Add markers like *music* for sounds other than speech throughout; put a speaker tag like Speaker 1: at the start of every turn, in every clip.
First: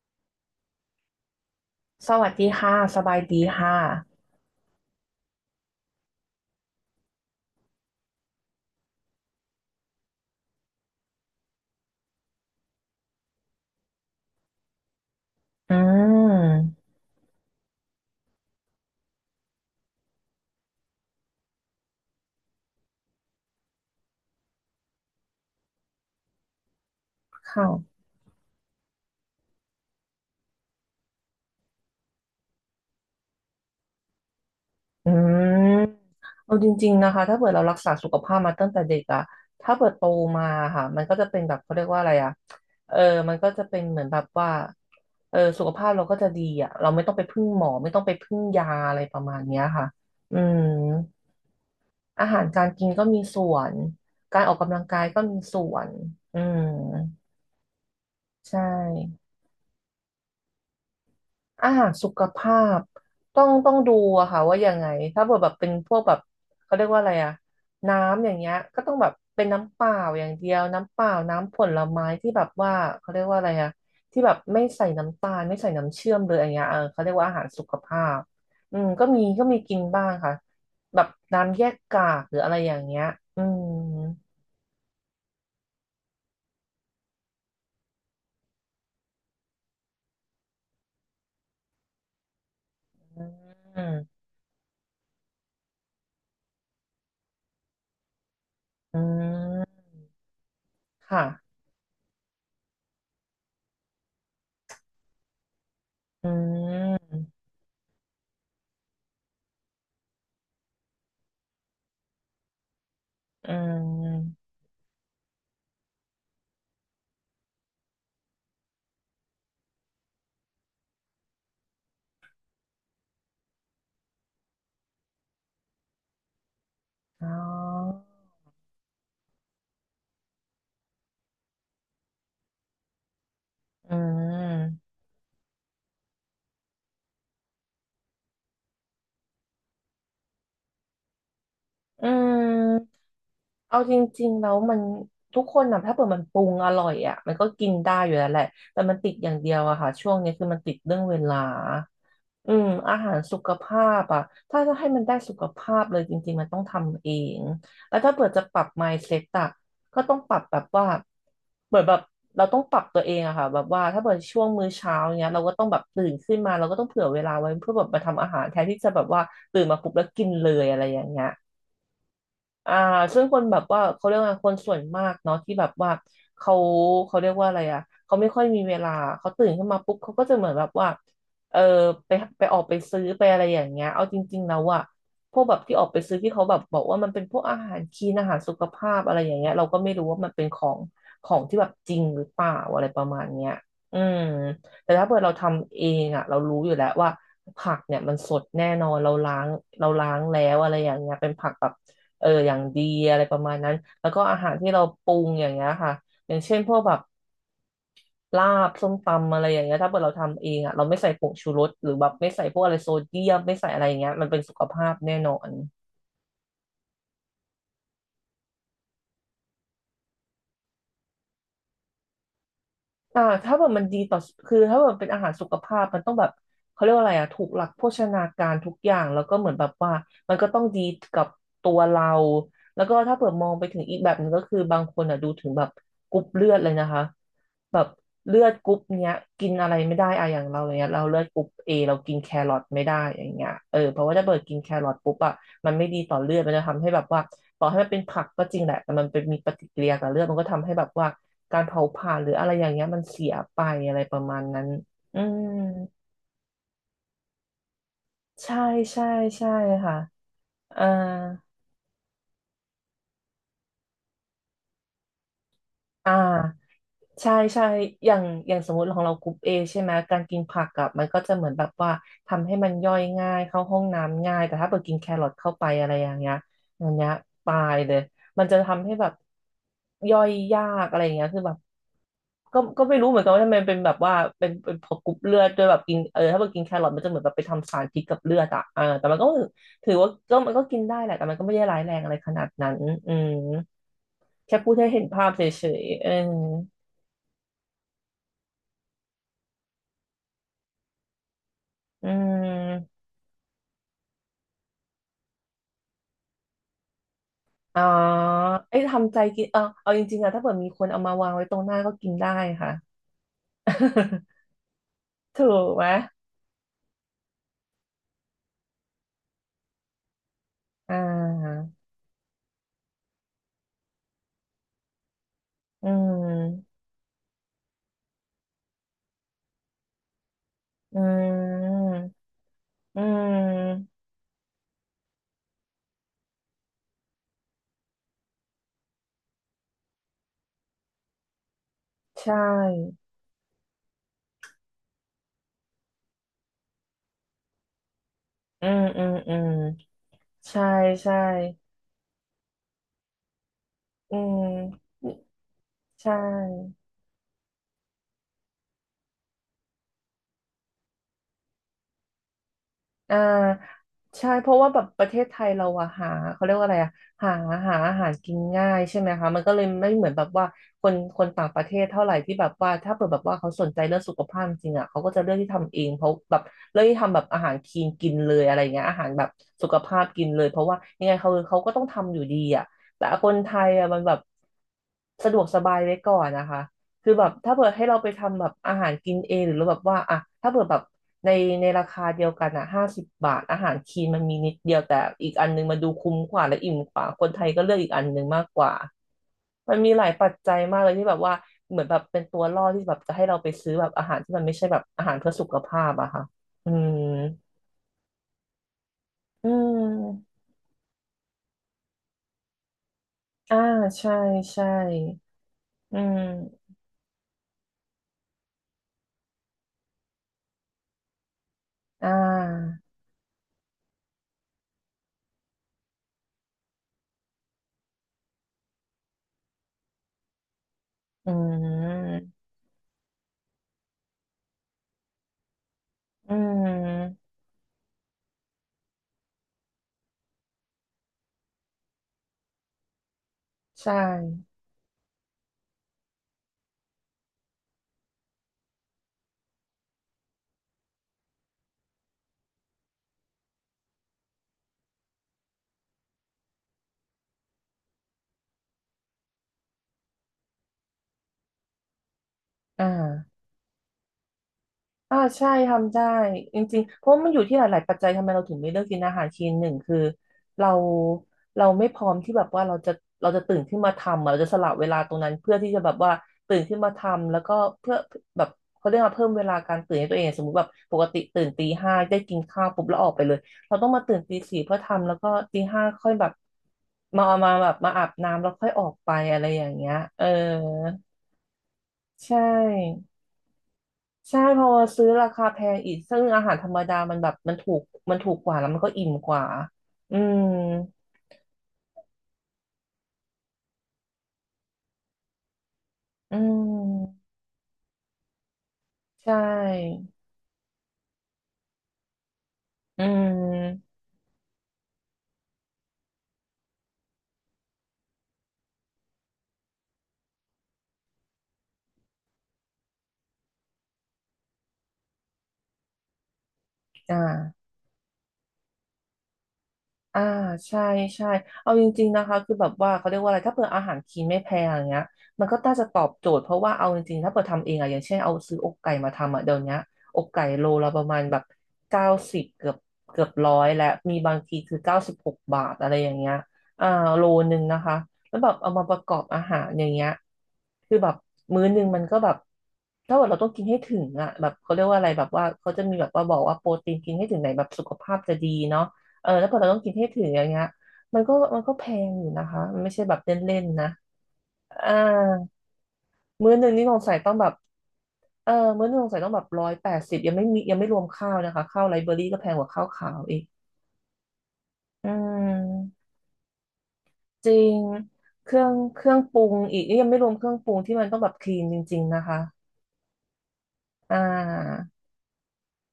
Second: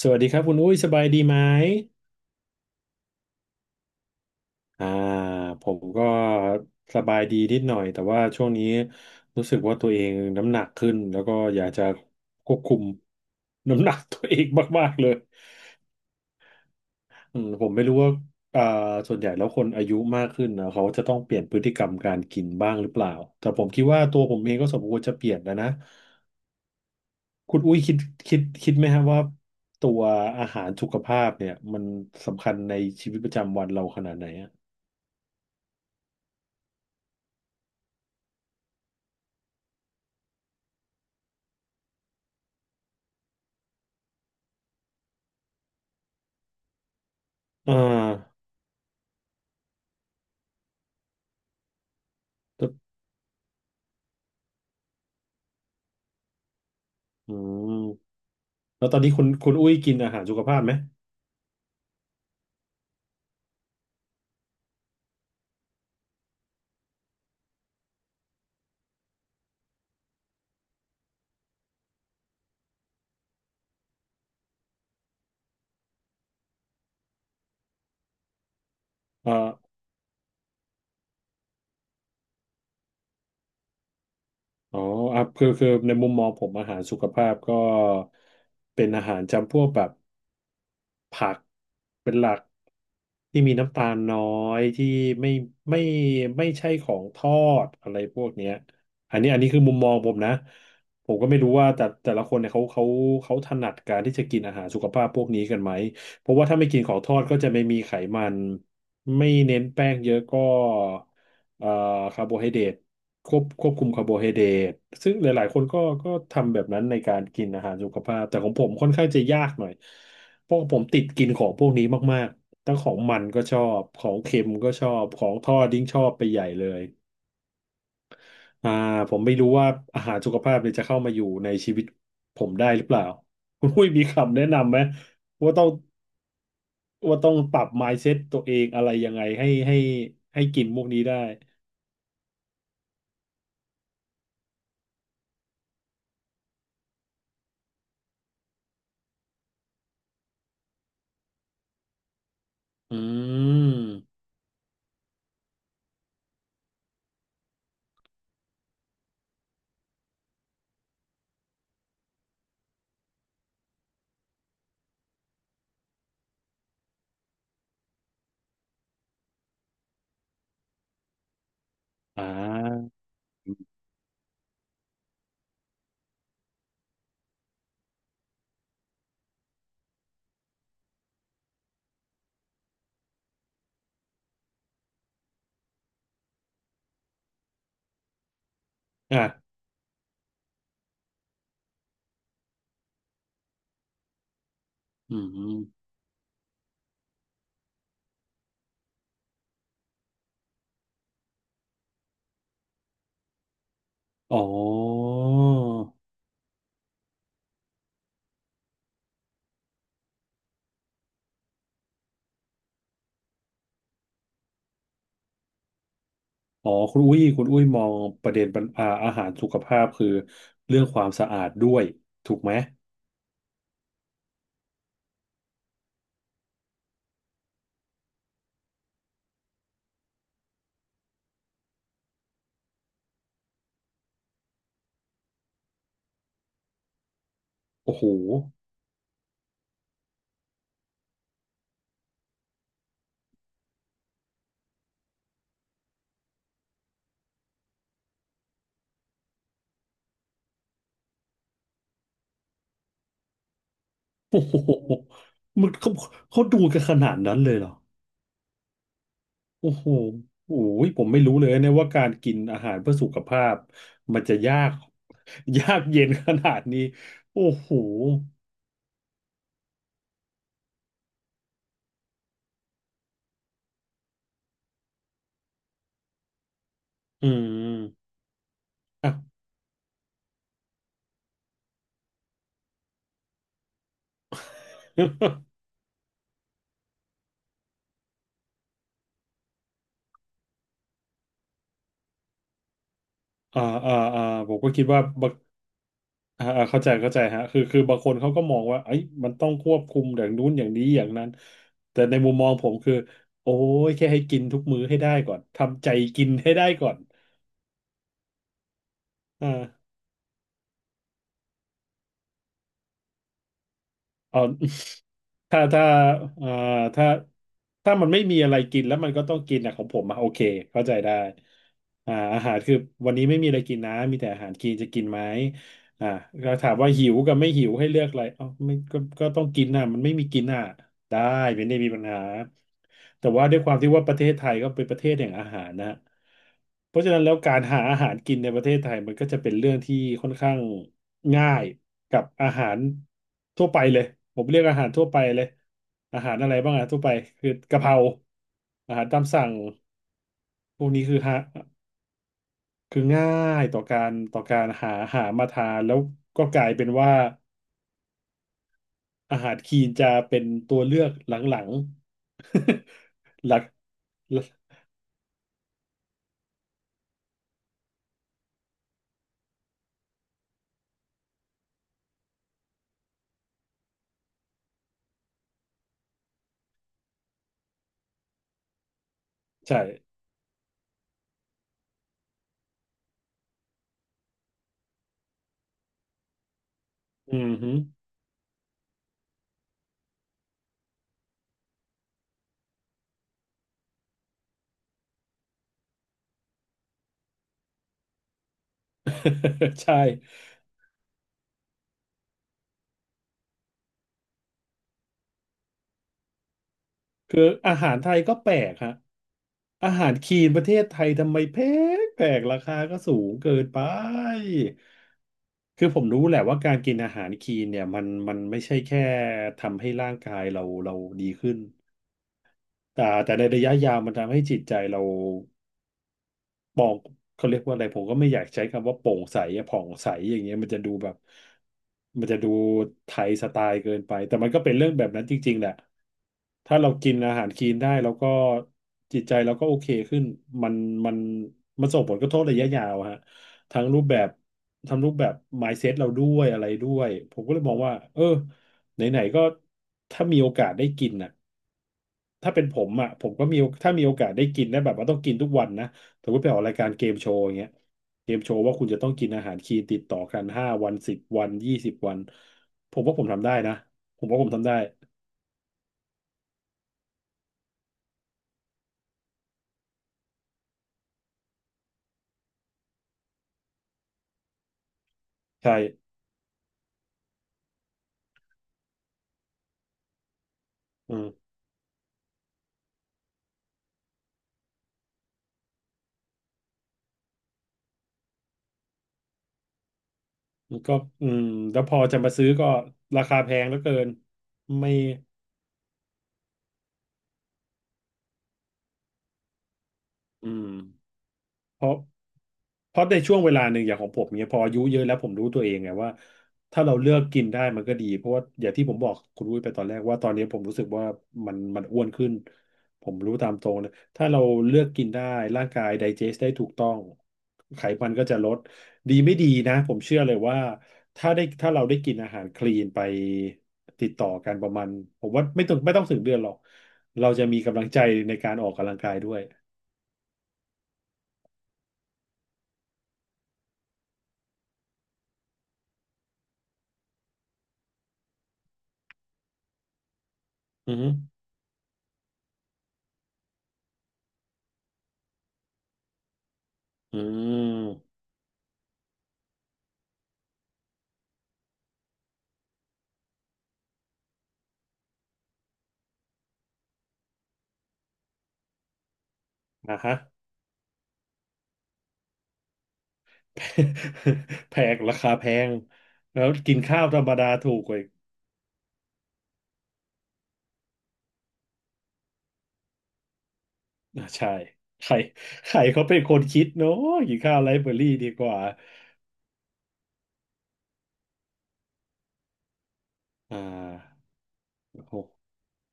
Speaker 1: สวัสดีครับคุณอุ้ยสบายดีไหม
Speaker 2: สวัสดีค่ะสบายดีค่ะ
Speaker 1: อ่าผมก็สบายดีนิดหน่อยแต่ว่าช่วงนี้รู้สึกว่าตัวเองน้ำหนักขึ้นแล้วก็อยากจะควบคุม *laughs* น้ำหนักตัวเองมากๆเลย
Speaker 2: อืม
Speaker 1: ผมไม่รู้ว่าอ่าส่วนใหญ่แล้วคนอายุมากขึ้นนะเขาจะต้องเปลี่ยนพฤติกรรมการกินบ้างหรือเปล่าแต่ผมคิดว่าตัวผมเองก็สมควรจะเปลี่ยนแล้วนะคุณอุ้ยคิด
Speaker 2: ค่ะ
Speaker 1: คิดคิดไหมครับว่าตัวอาหารสุขภาพเนี่ยมันสำคัญในชีวิตประจำวันเราขนาดไหนอะ
Speaker 2: อืมเอาจริงๆนะคะถ้าเกิดเรารักษาสุขภาพมาตั้งแต่เด็กอะถ้าเกิดโตมาค่ะมันก็จะเป็นแบบเขาเรียกว่าอะไรอะเออมันก็จะเป็นเหมือนแบบว่าเออสุขภาพเราก็จะดีอะเราไม่ต้องไปพึ่งหมอ
Speaker 1: อ่
Speaker 2: ไม่ต้องไปพึ่ง
Speaker 1: า
Speaker 2: ยาอะไรประมาณเนี้ยค่ะอืมอาหารกา
Speaker 1: แล้
Speaker 2: ร
Speaker 1: ว
Speaker 2: กินก็มีส่วนการออกกำลังกายก็มีส่วนอืม
Speaker 1: อืม
Speaker 2: ใช่
Speaker 1: แล้วตอนนี้คุณอุ้ยกินอาหารสุขภาพไหม
Speaker 2: อาหารสุขภาพต้องดูอะค่ะว่ายังไงถ้าเกิดแบบเป็นพวกแบบเขาเรียกว่าอะไรอะน้ำอย่างเงี้ยก็ต้องแบบเป็นน้ำเปล่าอย่างเดียวน้ำเปล่าน้ำผลไม้ที่แบบว่าเขาเรียกว่าอะไรอะที่แบบไม่ใส่น้ำตาลไม่ใส่น้ำเชื่อมเลยอย่างเงี้ยเออเขาเรียกว่าอาหารสุขภาพอืมก็มี
Speaker 1: เอ่อ
Speaker 2: กินบ้างค่ะแบบน้ำแยกกากหรืออะไรอย่างเงี้ยอืม
Speaker 1: อ๋ออ่ะคือในมุมมองผมอาหารสุขภาพก็เป็นอาหารจำพวกแบบ ผักเป็นหลัก
Speaker 2: อ
Speaker 1: ที่มีน้ำ
Speaker 2: ื
Speaker 1: ตา
Speaker 2: ม
Speaker 1: ลน้อยที่ไม่ไม่ไม่ใช่ของทอดอะไรพวกเนี้ย
Speaker 2: อื
Speaker 1: อันนี้คือมุม
Speaker 2: ม
Speaker 1: มองผมนะผม
Speaker 2: ค่ะ
Speaker 1: ก็ไม่รู้ว่าแต่ละคนเนี่ยเขาถนัดการที่จะกินอาหารสุขภาพพวกนี้กันไหม
Speaker 2: อื
Speaker 1: เพราะว่าถ้าไม่กินของทอดก็
Speaker 2: ม
Speaker 1: จะไม่มีไขมันไม่เน้นแป้งเยอะก็ เอ่อคาร์โบไฮเดรตควบ
Speaker 2: อื
Speaker 1: ควบคุมคาร์โบไฮ
Speaker 2: ม
Speaker 1: เดรตซึ่งหลายๆคนก็ทำแบบนั้นในการกินอาหารสุขภาพแต่ของผมค่อนข้างจะยากหน่อยเพราะผมติดกินของพวกนี้มากๆทั้งของมันก็ชอบของเค็มก็ชอบของทอดยิ่งชอบไปใหญ่เลย
Speaker 2: อ๋อ
Speaker 1: อ่าผมไม่รู้ว่าอาหารสุขภาพเนี่ยจะเข้ามาอยู่ในชีวิตผมได้หรือเปล่าคุณอุ้ย
Speaker 2: อื
Speaker 1: มีคำแนะนำไหม
Speaker 2: ม
Speaker 1: ว่าต้องว่าต้องปรับ mindset ตัวเองอะไรยังไงให้กินพวกนี้ได้
Speaker 2: อืมเอาจริงๆแล้วมันทุกคนนะถ้าเปิดมันปรุงอร่อยอ่ะมันก็กินได้อยู่แล้วแหละแต่มันติดอย่างเดียวอะค่ะช่วงนี้คือมันติดเรื่องเวลาอืมอา
Speaker 1: อื
Speaker 2: หารสุขภาพอะ
Speaker 1: ม
Speaker 2: ถ้าจะให้มันได้สุขภาพเลยจริงๆมันต้องทำเองแล้วถ้าเปิดจะปรับ mindset อะก็ต้องปรับแบบว่าเหมือนแบบเราต้องปรับตัวเองอะค่ะแบบว่าถ้าเปิดช่วงมื้อเช้าเนี้ยเราก็ต้องแบบตื่นขึ้นมาเราก็ต้องเผื่อเวลาไว้เพื่อแบบมาทำอาหารแทนที่จะแบบว่าตื่นมาปุ๊บแล้วกินเลยอะไรอย่างเงี้ย
Speaker 1: อ่
Speaker 2: อ่า
Speaker 1: า
Speaker 2: ซึ่งคนแบบว่าเขาเรียกว่าคนส่วนมากเนาะที่แบบว่าเขาเรียกว่าอะไรอ่ะเขาไม่ค่อยมีเวลาเขาตื่นขึ้นมาปุ๊บเขาก็จะเหมือนแบบว่าเออไปออกไปซื้อไปอะไรอย่างเงี้ยเอาจริงๆแล้วอะพวกแบบที่ออกไปซื้อที่เขาแบบบอกว่ามันเป็นพวกอาหารคลีนอาหารสุขภาพอะไร
Speaker 1: อ่ะ
Speaker 2: อย่างเงี้ยเราก็ไม่รู้ว่ามันเป็นของที่แบบจริงหรือเปล่าอะไรประมาณเนี้ยอืมแต่ถ้าเกิ
Speaker 1: อื
Speaker 2: ดเราทำเอ
Speaker 1: ม
Speaker 2: งอะเรารู้อยู่แล้วว่าผักเนี่ยมันสดแน่นอนเราล้างเราล้างแล้วอะไรอย่างเงี้ยเป็นผักแบบ เอออย่างดีอะไรประมาณนั้นแล้วก็
Speaker 1: อ๋
Speaker 2: อาหารที่เราป
Speaker 1: อ
Speaker 2: รุงอย่างเงี้ยค่ะอย่างเช่นพวกแบบลาบส้มตำอะไรอย่างเงี้ยถ้าเกิดเราทำเองอ่ะเราไม่ใส่ผงชูรสหรือแบบไม่ใส่พวกอะไรโซเดียมไม่ใส่อะไรอย่างเงี้ยมันเป็นสุขภาพแน่นอน
Speaker 1: อ๋อคุณอุ้ยมองประเด็นปัญอาอาหารสุขภาพคือเรื่องความสะอาดด้วยถูกไหม
Speaker 2: อ่าถ้าแบบมันดีต่อคือถ้าแบบเป็นอาหารสุขภาพมันต้องแบบเขาเรียกว่าอะไรอ่ะถูกหลักโภชนาการทุกอย่างแล้วก็เหมือนแบบว่ามันก็ต้องดีกับตัวเราแล้วก็ถ้าเผื่อมองไปถึงอีกแบบหนึงก็คือบางคนอ่ะดูถึงแบบกรุ๊ปเลือดเลยนะคะแบบ
Speaker 1: โอ้โห
Speaker 2: เลือดกรุ๊ปเนี้ยกินอะไรไม่ได้อะอย่างเราอย่างเงี้ยเราเลือดกรุ๊ปเอเรากินแครอทไม่ได้อย่างเงี้ยเออเพราะว่าถ้าเปิดกินแครอทปุ๊บอ่ะ มันไม่ดีต่อเลือดมันจะทำให้แบบว่าต่อให้มันเป็นผักก็จริงแหละแต่มันเป็นมีปฏิกิริยากับเลือดมันก็ทำให้แบบว่าการเผาผลาญหรืออะไรอย่างเงี้ยมันเสียไปอะไรประมา
Speaker 1: โอ้
Speaker 2: ณ
Speaker 1: โห
Speaker 2: นั้น
Speaker 1: *laughs*
Speaker 2: อืม
Speaker 1: มันเขาดูกันขนาดนั้นเลยเหรอ
Speaker 2: ใช่ใช่ใช่
Speaker 1: โอ้โห
Speaker 2: ค่ะ
Speaker 1: โอ้
Speaker 2: เอ่อ
Speaker 1: ยผมไม่รู้เลยนะว่าการกินอาหารเพื่อสุขภาพมันจะยาก *laughs* ยากเย็น
Speaker 2: อ่า
Speaker 1: ขนาดนี้
Speaker 2: ใช่
Speaker 1: โอ้
Speaker 2: ใช่
Speaker 1: โห
Speaker 2: อย่างสมมติของเรากรุ๊ปเอใช่ไหมการกินผักอะมันก็จะเหมือนแบบว่า ทำให้มันย่อยง่าย เข้าห้องน้ำง่ายแต่ถ้าเกิดกินแครอทเข้าไปอะไรอย่างเงี้ยอย่างเงี้ย
Speaker 1: อื
Speaker 2: ตายเลย
Speaker 1: ม
Speaker 2: มันจะทำให้แบ
Speaker 1: อ่ะ
Speaker 2: บย่อยยากอะไรอย่างเงี้ยคือแบบก็ไม่รู้เหมือนกันว่าทำไมเป็นแบบว่าเป็นพอกรุ๊ปเลือดด้วย
Speaker 1: *laughs*
Speaker 2: แบบกินเออถ้าเกิดกินแครอทมันจะเหมือนแบบไปทำสารพิษกับเลือดอะเออแต่มันก็ถือว่าก็มันก็กินได้แหละแต่มันก็ไม่ได้ร้ายแรงอะไรขนาดนั้นอืม
Speaker 1: อ่าอ่าอ่าผ
Speaker 2: แค่
Speaker 1: มก็
Speaker 2: พูด
Speaker 1: คิด
Speaker 2: ให้
Speaker 1: ว่า
Speaker 2: เห็นภาพเฉยๆเออ
Speaker 1: เข้าใจเข้าใจฮะคือบางคนเขาก็มองว่าเอ้ยมันต้องควบคุมอย่างนู้นอย่างนี้ อย่างนั้น แต่
Speaker 2: อื
Speaker 1: ในมุมมองผมคือ
Speaker 2: ม
Speaker 1: โอ้ยแค่ให้กินทุกมื้อให้ได้ก่อน ทำใจกินให้ได้ก่อน
Speaker 2: อ๋อไอ้ยทำใจกินเออเอา
Speaker 1: อ่า
Speaker 2: จริงๆอะถ้าเกิดมีคนเอามาวางไว้ตรงหน้าก็กินได้ค่ะ
Speaker 1: เอา
Speaker 2: *laughs* ถู
Speaker 1: *laughs* ถ้า
Speaker 2: กไหม
Speaker 1: ถ้าอ่าถ้าถ้ามันไม่มีอะไรกินแล้วมันก็ต้องกินอะของผมอะโอเคเข้า
Speaker 2: อ่
Speaker 1: ใจได้
Speaker 2: า
Speaker 1: อาหารคือวันนี้ไม่มีอะไรกินนะ มีแต่อาหารกินจะกินไหม
Speaker 2: อื
Speaker 1: อ่าก็ถาม
Speaker 2: ม
Speaker 1: ว่าหิวกับไม่หิวให้เลือกอะไรเอ้าไม่ก็ต้องกินน่ะมันไม่มีกินน่ะ
Speaker 2: อื
Speaker 1: ได้ไม่ได้มี
Speaker 2: ม
Speaker 1: ปัญหา
Speaker 2: อื
Speaker 1: แต่ว่าด้วยความที่
Speaker 2: ม
Speaker 1: ว่าประเทศไทยก็เป็นประเทศแห่งอาหารนะฮะเพราะฉะนั้นแล้วการหาอาหารกินในประเทศไทยมันก็จะเป็นเรื่องที่ค่อนข้างง่ายกับ
Speaker 2: ใช่
Speaker 1: อาหารทั่วไปเลยผมเรียกอาหารทั่วไปเลยอาหารอะไรบ้างอะทั่วไปคือกะเพรา
Speaker 2: อืม
Speaker 1: อา
Speaker 2: อื
Speaker 1: หาร
Speaker 2: ม
Speaker 1: ตาม
Speaker 2: อื
Speaker 1: สั่
Speaker 2: ม
Speaker 1: ง
Speaker 2: ใช่
Speaker 1: พวกนี้
Speaker 2: ใช่
Speaker 1: คือฮะ คือง่ายต่อการ
Speaker 2: อื
Speaker 1: ต่อการหา
Speaker 2: ม
Speaker 1: หามาทานแล้ว
Speaker 2: ใช่
Speaker 1: ก็กลายเป็นว่าอาหารคีนจะเป็นตัวเลือกหลัง
Speaker 2: อ่
Speaker 1: ๆ *laughs* หลัก
Speaker 2: าใช่เพราะว่าแบบประเทศไทยเราอะหาเขาเรียกว่าอะไรอะหาหาอาหารกินง่ายใช่ไหมคะมันก็เลยไม่เหมือนแบบว่าคนคนต่างประเทศเท่าไหร่ที่แบบว่าถ้าเปิดแบบว่าเขาสนใจเรื่องสุขภาพจริงอะเขาก็จะเลือกที่ทำเองเพราะแบบเลือกที่ทำแบบอาหารคลีนกินเลยอะไรเงี้ยอาหารแบบสุข
Speaker 1: ใช่
Speaker 2: ภาพกินเลยเพราะว่ายังไงเขาเขาก็ต้องทำอยู่ดีอะแต่คนไทยอะมันแบบสะดวกสบายไว้ก่อนนะคะ คือแบบ
Speaker 1: อืม
Speaker 2: ถ้าเผื่
Speaker 1: ฮึ
Speaker 2: อให้เราไปทำแบบอาหารกินเองหรือเราแบบว่าอ่ะถ้าเผื่อแบบในในราคาเดียวกันอ่ะห้าสิบบาทอาหารคีนมันมีนิดเดียวแต่อีกอันนึงมันดูคุ้มกว่าและอิ่มกว่าคนไทยก็เลือกอีกอันนึงมากกว่ามัน
Speaker 1: *laughs*
Speaker 2: มี
Speaker 1: ใช่
Speaker 2: หลายปัจจัยมากเลยที่แบบว่าเหมือนแบบเป็นตัวล่อที่แบบจะให้เราไปซื้อแบบอาหารที่มันไม่ใช่แบบอาหารเพื่อสุขภาพอะค่ะอืม
Speaker 1: คืออาหารไทยก็แปลกฮะ
Speaker 2: อื
Speaker 1: อาหาร
Speaker 2: ม
Speaker 1: คีนประเทศไทยทำไมแพงแปลกราคาก็สูงเกิ
Speaker 2: อ่า
Speaker 1: นไป
Speaker 2: ใช่ใช่
Speaker 1: คือ
Speaker 2: อื
Speaker 1: ผมรู้แหละว่า
Speaker 2: ม
Speaker 1: การกินอาหารคีนเนี่ยมันไม่ใช่แค่ทำให้ร่างกายเราดีขึ้น
Speaker 2: อ่า
Speaker 1: แต่ในระยะยาวมันทำให้จิตใจเรา เขาเรียกว่าอะไรผมก็ไม่อยากใช้คำว่าโปร่งใสอะผ่องใสอย่างเงี้ยมันจะดูแบบ
Speaker 2: อื
Speaker 1: มันจะ
Speaker 2: ม
Speaker 1: ดูไทยสไตล์เกินไปแต่มันก็เป็นเรื่องแบบนั้นจริงๆแหละ
Speaker 2: อื
Speaker 1: ถ้าเรากิน
Speaker 2: ม
Speaker 1: อาหารคลีนได้แล้วก็จิตใจเราก็โอเคขึ้นมันมันมันส่งผลกระทบระยะยาวฮะทั้ง
Speaker 2: ใช่
Speaker 1: รูปแบบทั้งรูปแบบ mindset เราด้วยอะไรด้วยผมก็เลยมองว่าเออไหนๆก็ถ้ามีโอกาสได้กินน่ะถ้าเป็นผมอ่ะผมก็มีโอถ้ามีโอกาสได้กินได้แบบว่าต้องกินทุกวันนะ สมมติไปออกรายการเกมโชว์อย่างเงี้ยเกมโชว์ว่าคุณจะต้องกินอาหารคลีนติดต่อกัน5 วันสิบวัน20 วัน
Speaker 2: อ่า
Speaker 1: ผมว่าผมทำได้นะผมว่าผมทำได้
Speaker 2: อ่าใช่ทำได้จริงๆเพราะมันอยู่ที่หลายๆปัจจัยทำไมเราถึงไม่เลือกกินอาหารคลีนหนึ่งคือเราเราไม่พร้อมที่แบบว่าเราจะเราจะตื่นขึ้นมาทำอะเราจะสละเวลาตรงนั้นเพื่อที่
Speaker 1: ใช่
Speaker 2: จะแบบว่าตื่นขึ้นมาทำแล้วก็เพื่อแบบเขาเรียกว่าเพิ่มเวลาการตื่นให้ตัวเองสมมติแบบปก
Speaker 1: อื
Speaker 2: ติตื่น
Speaker 1: ม
Speaker 2: ตีห้าได้กินข้าวปุ๊บแล้วออกไปเลยเราต้องมาตื่นตีสี่เพื่อทำแล้วก็ตีห้าค่อยแบบมาอาบน้ำแล้วค่อยออกไปอะไรอย่างเงี้ยเออ
Speaker 1: ก็อืมแล้วพอจะ
Speaker 2: ใช
Speaker 1: มาซื้อก็
Speaker 2: ่
Speaker 1: ราคาแพงเหลือเกิน
Speaker 2: ใช่พอ
Speaker 1: ไม่
Speaker 2: ซื้อราคาแพงอีกซึ่งอาหารธรรมดามันแบบมันถูกมันถูกกว่าแล้วมันก็อิ่มกว่าอืม
Speaker 1: อืม เพราะเพราะในช่วงเวลาหนึ่งอย่างของผมเนี่ยพออายุเยอะแล้วผมรู้ตัวเองไงว่า
Speaker 2: อื
Speaker 1: ถ้าเราเลือก
Speaker 2: ม
Speaker 1: กินได้มันก็ดีเพราะว่าอย่างที่ผมบอก
Speaker 2: ใช
Speaker 1: คุณวุ้ยไปตอนแรก
Speaker 2: ่
Speaker 1: ว่าตอนนี้ผมรู้สึกว่ามันอ้วนขึ้น
Speaker 2: อื
Speaker 1: ผมรู้ตามตรงนะ
Speaker 2: ม
Speaker 1: ถ้าเราเลือกกินได้ร่างกายไดเจสได้ถูกต้องไขมันก็จะลดดีไม่ดีนะผมเชื่อเลยว่าถ้าเราได้กินอาหารคลีนไปติดต่อกันประมาณผมว่าไม่ต้องถึงเดือนหรอก
Speaker 2: อ่า
Speaker 1: เราจะมีกำลังใจในการออกกำลังกายด้วย
Speaker 2: อ่าใช่ใช่เอาจริงๆนะคะคือแบบว่าเขาเรียกว่าอะไรถ้าเปิดอาหารคลีนไม่แพงอย่างเงี้ยมันก็น่าจะตอบโจทย์เพราะว่าเอาจริงๆถ้าเปิดทำเองอะอย่างเช่นเอาซื้ออกไก่มาทำอะเดี๋ยวเนี้ยอกไก่โลละ
Speaker 1: อื
Speaker 2: ประมาณแบบเก้าสิบเกือบเกือบร้อยและมีบางทีคือเก้าสิบหกบาทอะไรอย่างเงี้ยอ่า
Speaker 1: อฮึอื
Speaker 2: โลนึง
Speaker 1: ม
Speaker 2: นะคะแล้วแบบเอามาประกอบอาหารอย่างเงี้ยคือแบบมื้อนึงมันก็แบบถ้าว่าเราต้องกินให้ถึงอะแบบเขาเรียกว่าอะไรแบบว่าเขาจะมีแบบว่าบอกว่าโปรตีนกินให้ถึงไหนแบบสุขภาพจะดีเนาะ เออแล้วพอเราต้องกิน
Speaker 1: นะ
Speaker 2: ให้
Speaker 1: ฮะ
Speaker 2: ถึงอย่างเงี้ยมันก็แพงอยู่นะคะมันไม่ใช่แบบเล่นๆนะ
Speaker 1: *laughs* แพ
Speaker 2: อ่า
Speaker 1: งราคาแพงแล้ว
Speaker 2: มื้อหนึ่ง
Speaker 1: กิน
Speaker 2: นี่สง
Speaker 1: ข้าว
Speaker 2: สัย
Speaker 1: ธรร
Speaker 2: ต้
Speaker 1: ม
Speaker 2: องแบ
Speaker 1: ดา
Speaker 2: บ
Speaker 1: ถูกกว่าอีก
Speaker 2: เออมื้อหนึ่งสงสัยต้องแบบร้อยแปดสิบยังไม่มียังไม่รวมข้าวนะคะข้าวไลเบอรี่ก็แพงกว่าข้าวขาวอีก
Speaker 1: อ่ะใช่ใค
Speaker 2: อื
Speaker 1: รใคร
Speaker 2: ม
Speaker 1: เขาเป็นคนคิดเนาะกิน
Speaker 2: จ
Speaker 1: ข้าว
Speaker 2: ริ
Speaker 1: ไล
Speaker 2: ง
Speaker 1: ฟ์เบอรี่ดีก
Speaker 2: เค
Speaker 1: ว่า
Speaker 2: รื่องเครื่องปรุงอีกนี่ยังไม่รวมเครื่องปรุงที่มันต้องแบบคลีนจริงๆนะคะ
Speaker 1: อ่
Speaker 2: อ่
Speaker 1: า
Speaker 2: า
Speaker 1: โอ้โห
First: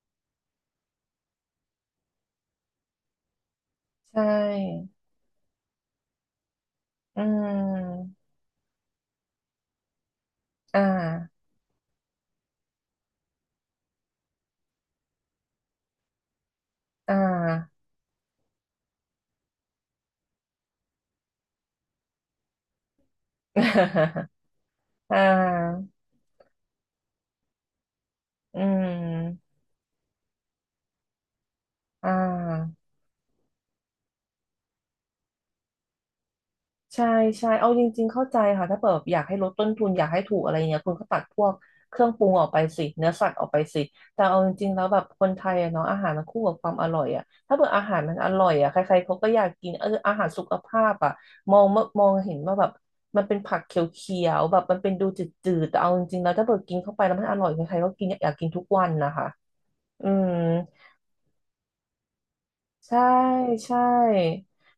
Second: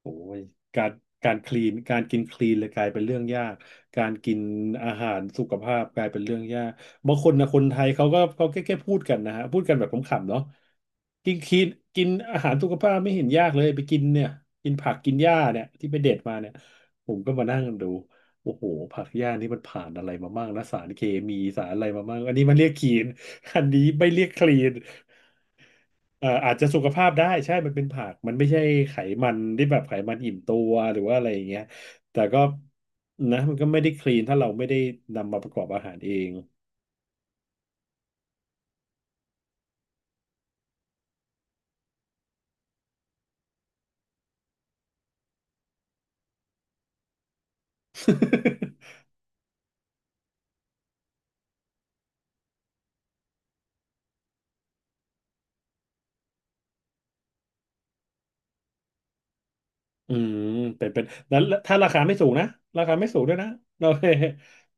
Speaker 1: โอ้ยการการคลีนการกินคลีนเลยกลายเป็นเรื่องยากการ
Speaker 2: ใช
Speaker 1: กิน
Speaker 2: ่
Speaker 1: อาหารสุขภาพกลายเป็นเรื่องยากบาง
Speaker 2: อื
Speaker 1: คนนะคนไทยเขา
Speaker 2: ม
Speaker 1: ก็เขาแค่พูดกันนะฮะพูดกันแบบขำๆเนาะ
Speaker 2: อ่า
Speaker 1: กินคลีนกินอาหารสุขภาพไม่เห็นยากเลยไปกินเนี่ยกินผักกินหญ้าเนี่ยที่ไปเด็ดมาเนี่ยผ
Speaker 2: อ่า
Speaker 1: มก็มานั่งดูโอ้โหผักหญ้านี่มันผ่านอะไรมาบ้างนะสารเคมีสารอะไรมาบ้างอันนี้มันเรียกคลีนอันนี้ไม่เรียก
Speaker 2: *laughs*
Speaker 1: คลีน
Speaker 2: อ่า
Speaker 1: อาจจะสุขภาพได้ใช่มันเป็นผักมันไม่
Speaker 2: *laughs* อื
Speaker 1: ใช่ไขมัน
Speaker 2: ม
Speaker 1: ที่แบบไขมันอิ่มตัวหรือว่าอะไรอย่างเงี้ย
Speaker 2: อ่
Speaker 1: แต่ก็
Speaker 2: า
Speaker 1: นะมันก็ไม่ได้คลีนถ้าเราไม่ได้นำมาประกอบอาหารเอง
Speaker 2: ใช่ใช่เอาจริงๆเข้าใจค่ะถ้าเปิดแบบอยากให้ลดต้นทุนอยากให้ถูกอะไรเงี้ยคุณก็ตัดพวกเครื่องปรุงออกไปสิเนื้อสัตว์ออกไปสิแต่เอาจริงๆแล้วแบบคนไทยอะเนาะอาหารมันคู่กับความอร่อยอะถ้าเปิดอาหารมันอร่อยอะใครๆ
Speaker 1: *laughs*
Speaker 2: เขาก็อยากกินเอออาหารสุขภาพอะมองมองเห็นว่าแบบมันเป็นผักเขียวๆแบบมันเป็นดูจืดๆแต่เอาจริงๆแล้วถ้าเปิดกินเข้าไปแล้วมันอร่อยใครๆก็กินอยากกินทุกวันนะคะอื
Speaker 1: อื
Speaker 2: ม
Speaker 1: มเป็นแล้วถ้าราคาไม่สูงนะราคา
Speaker 2: ใช่
Speaker 1: ไม่สูงด้วยนะ
Speaker 2: ใช่
Speaker 1: โอเค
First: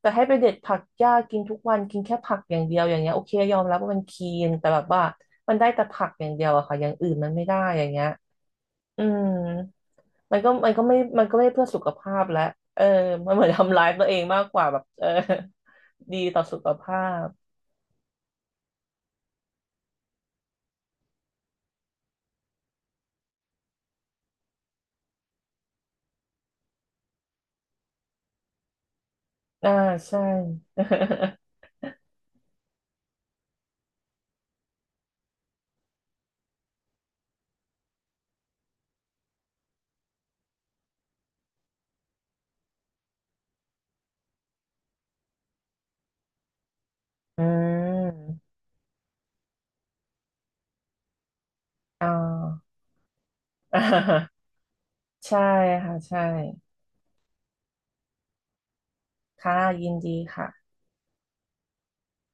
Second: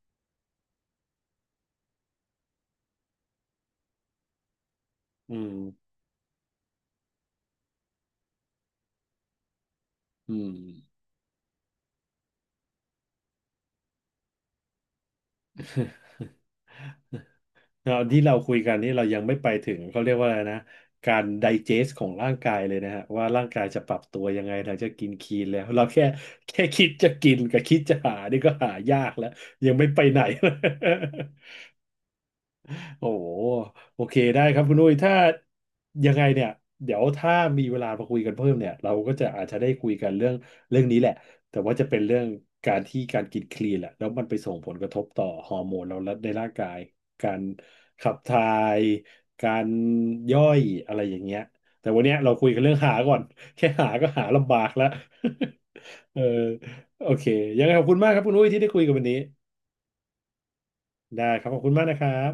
Speaker 2: แต่ให้ไปเด็ดผักหญ้ากินทุกวันกินแค่ผักอย่างเดียวอย่างเงี้ยโอเคยอมรับว่ามันคีนแต่แบบว่า
Speaker 1: อืม
Speaker 2: มันได้แต่ผักอย่างเดียวอะค่ะอย่างอื่นมันไม่ได้อย่างเงี้ยอืม
Speaker 1: อื
Speaker 2: มันก็
Speaker 1: ม
Speaker 2: มันก็ไม่มันก็ไม่เพื่อสุขภาพแล้วเออมันเหมือนทำร้ายตัวเองมากกว่าแบบเออดีต่อสุขภาพ
Speaker 1: เราที่เราคุยกันนี่เรายังไม่ไปถึงเขาเรียกว่าอะไรนะการไดเจสของร่างกายเลยนะฮะว่าร่างกายจะปรับตัวยังไงถึงจะกินคีนแล้วเราแค่คิดจะกินกับคิดจะหานี่ก็หายากแล้ว
Speaker 2: อ่า
Speaker 1: ยังไม่ไป
Speaker 2: ใช่
Speaker 1: ไหน *laughs* โอ้โหโอเคได้ครับคุณนุ้ยถ้ายังไงเนี่ยเดี๋ยวถ้ามีเวลามาคุยกันเพิ่มเนี่ยเราก็จะอาจจะได้คุยกันเรื่องนี้แหละแต่ว่าจะเป็นเรื่องการที่การกินคลีนแหละแล้วมันไปส่งผลกระทบต่อฮอร์โมนเราและในร่างกายกา
Speaker 2: *laughs* อื
Speaker 1: รขับถ่า
Speaker 2: ม
Speaker 1: ยการย่อยอะไรอย่างเงี้ยแต่วัน
Speaker 2: อ่า
Speaker 1: เนี้ยเราคุยกันเรื่องหาก่อน *laughs* แค่หาก็หาลำบากแล้ว
Speaker 2: *laughs* ใช่ค่ะ
Speaker 1: *laughs* เอ
Speaker 2: ใช่
Speaker 1: อโอเคยังไงขอบคุณมากครับคุณนุ้ยที่ได้คุยกันวันนี้
Speaker 2: ค่ะยินดีค่ะ
Speaker 1: ได้ครับขอบคุณมากนะครับ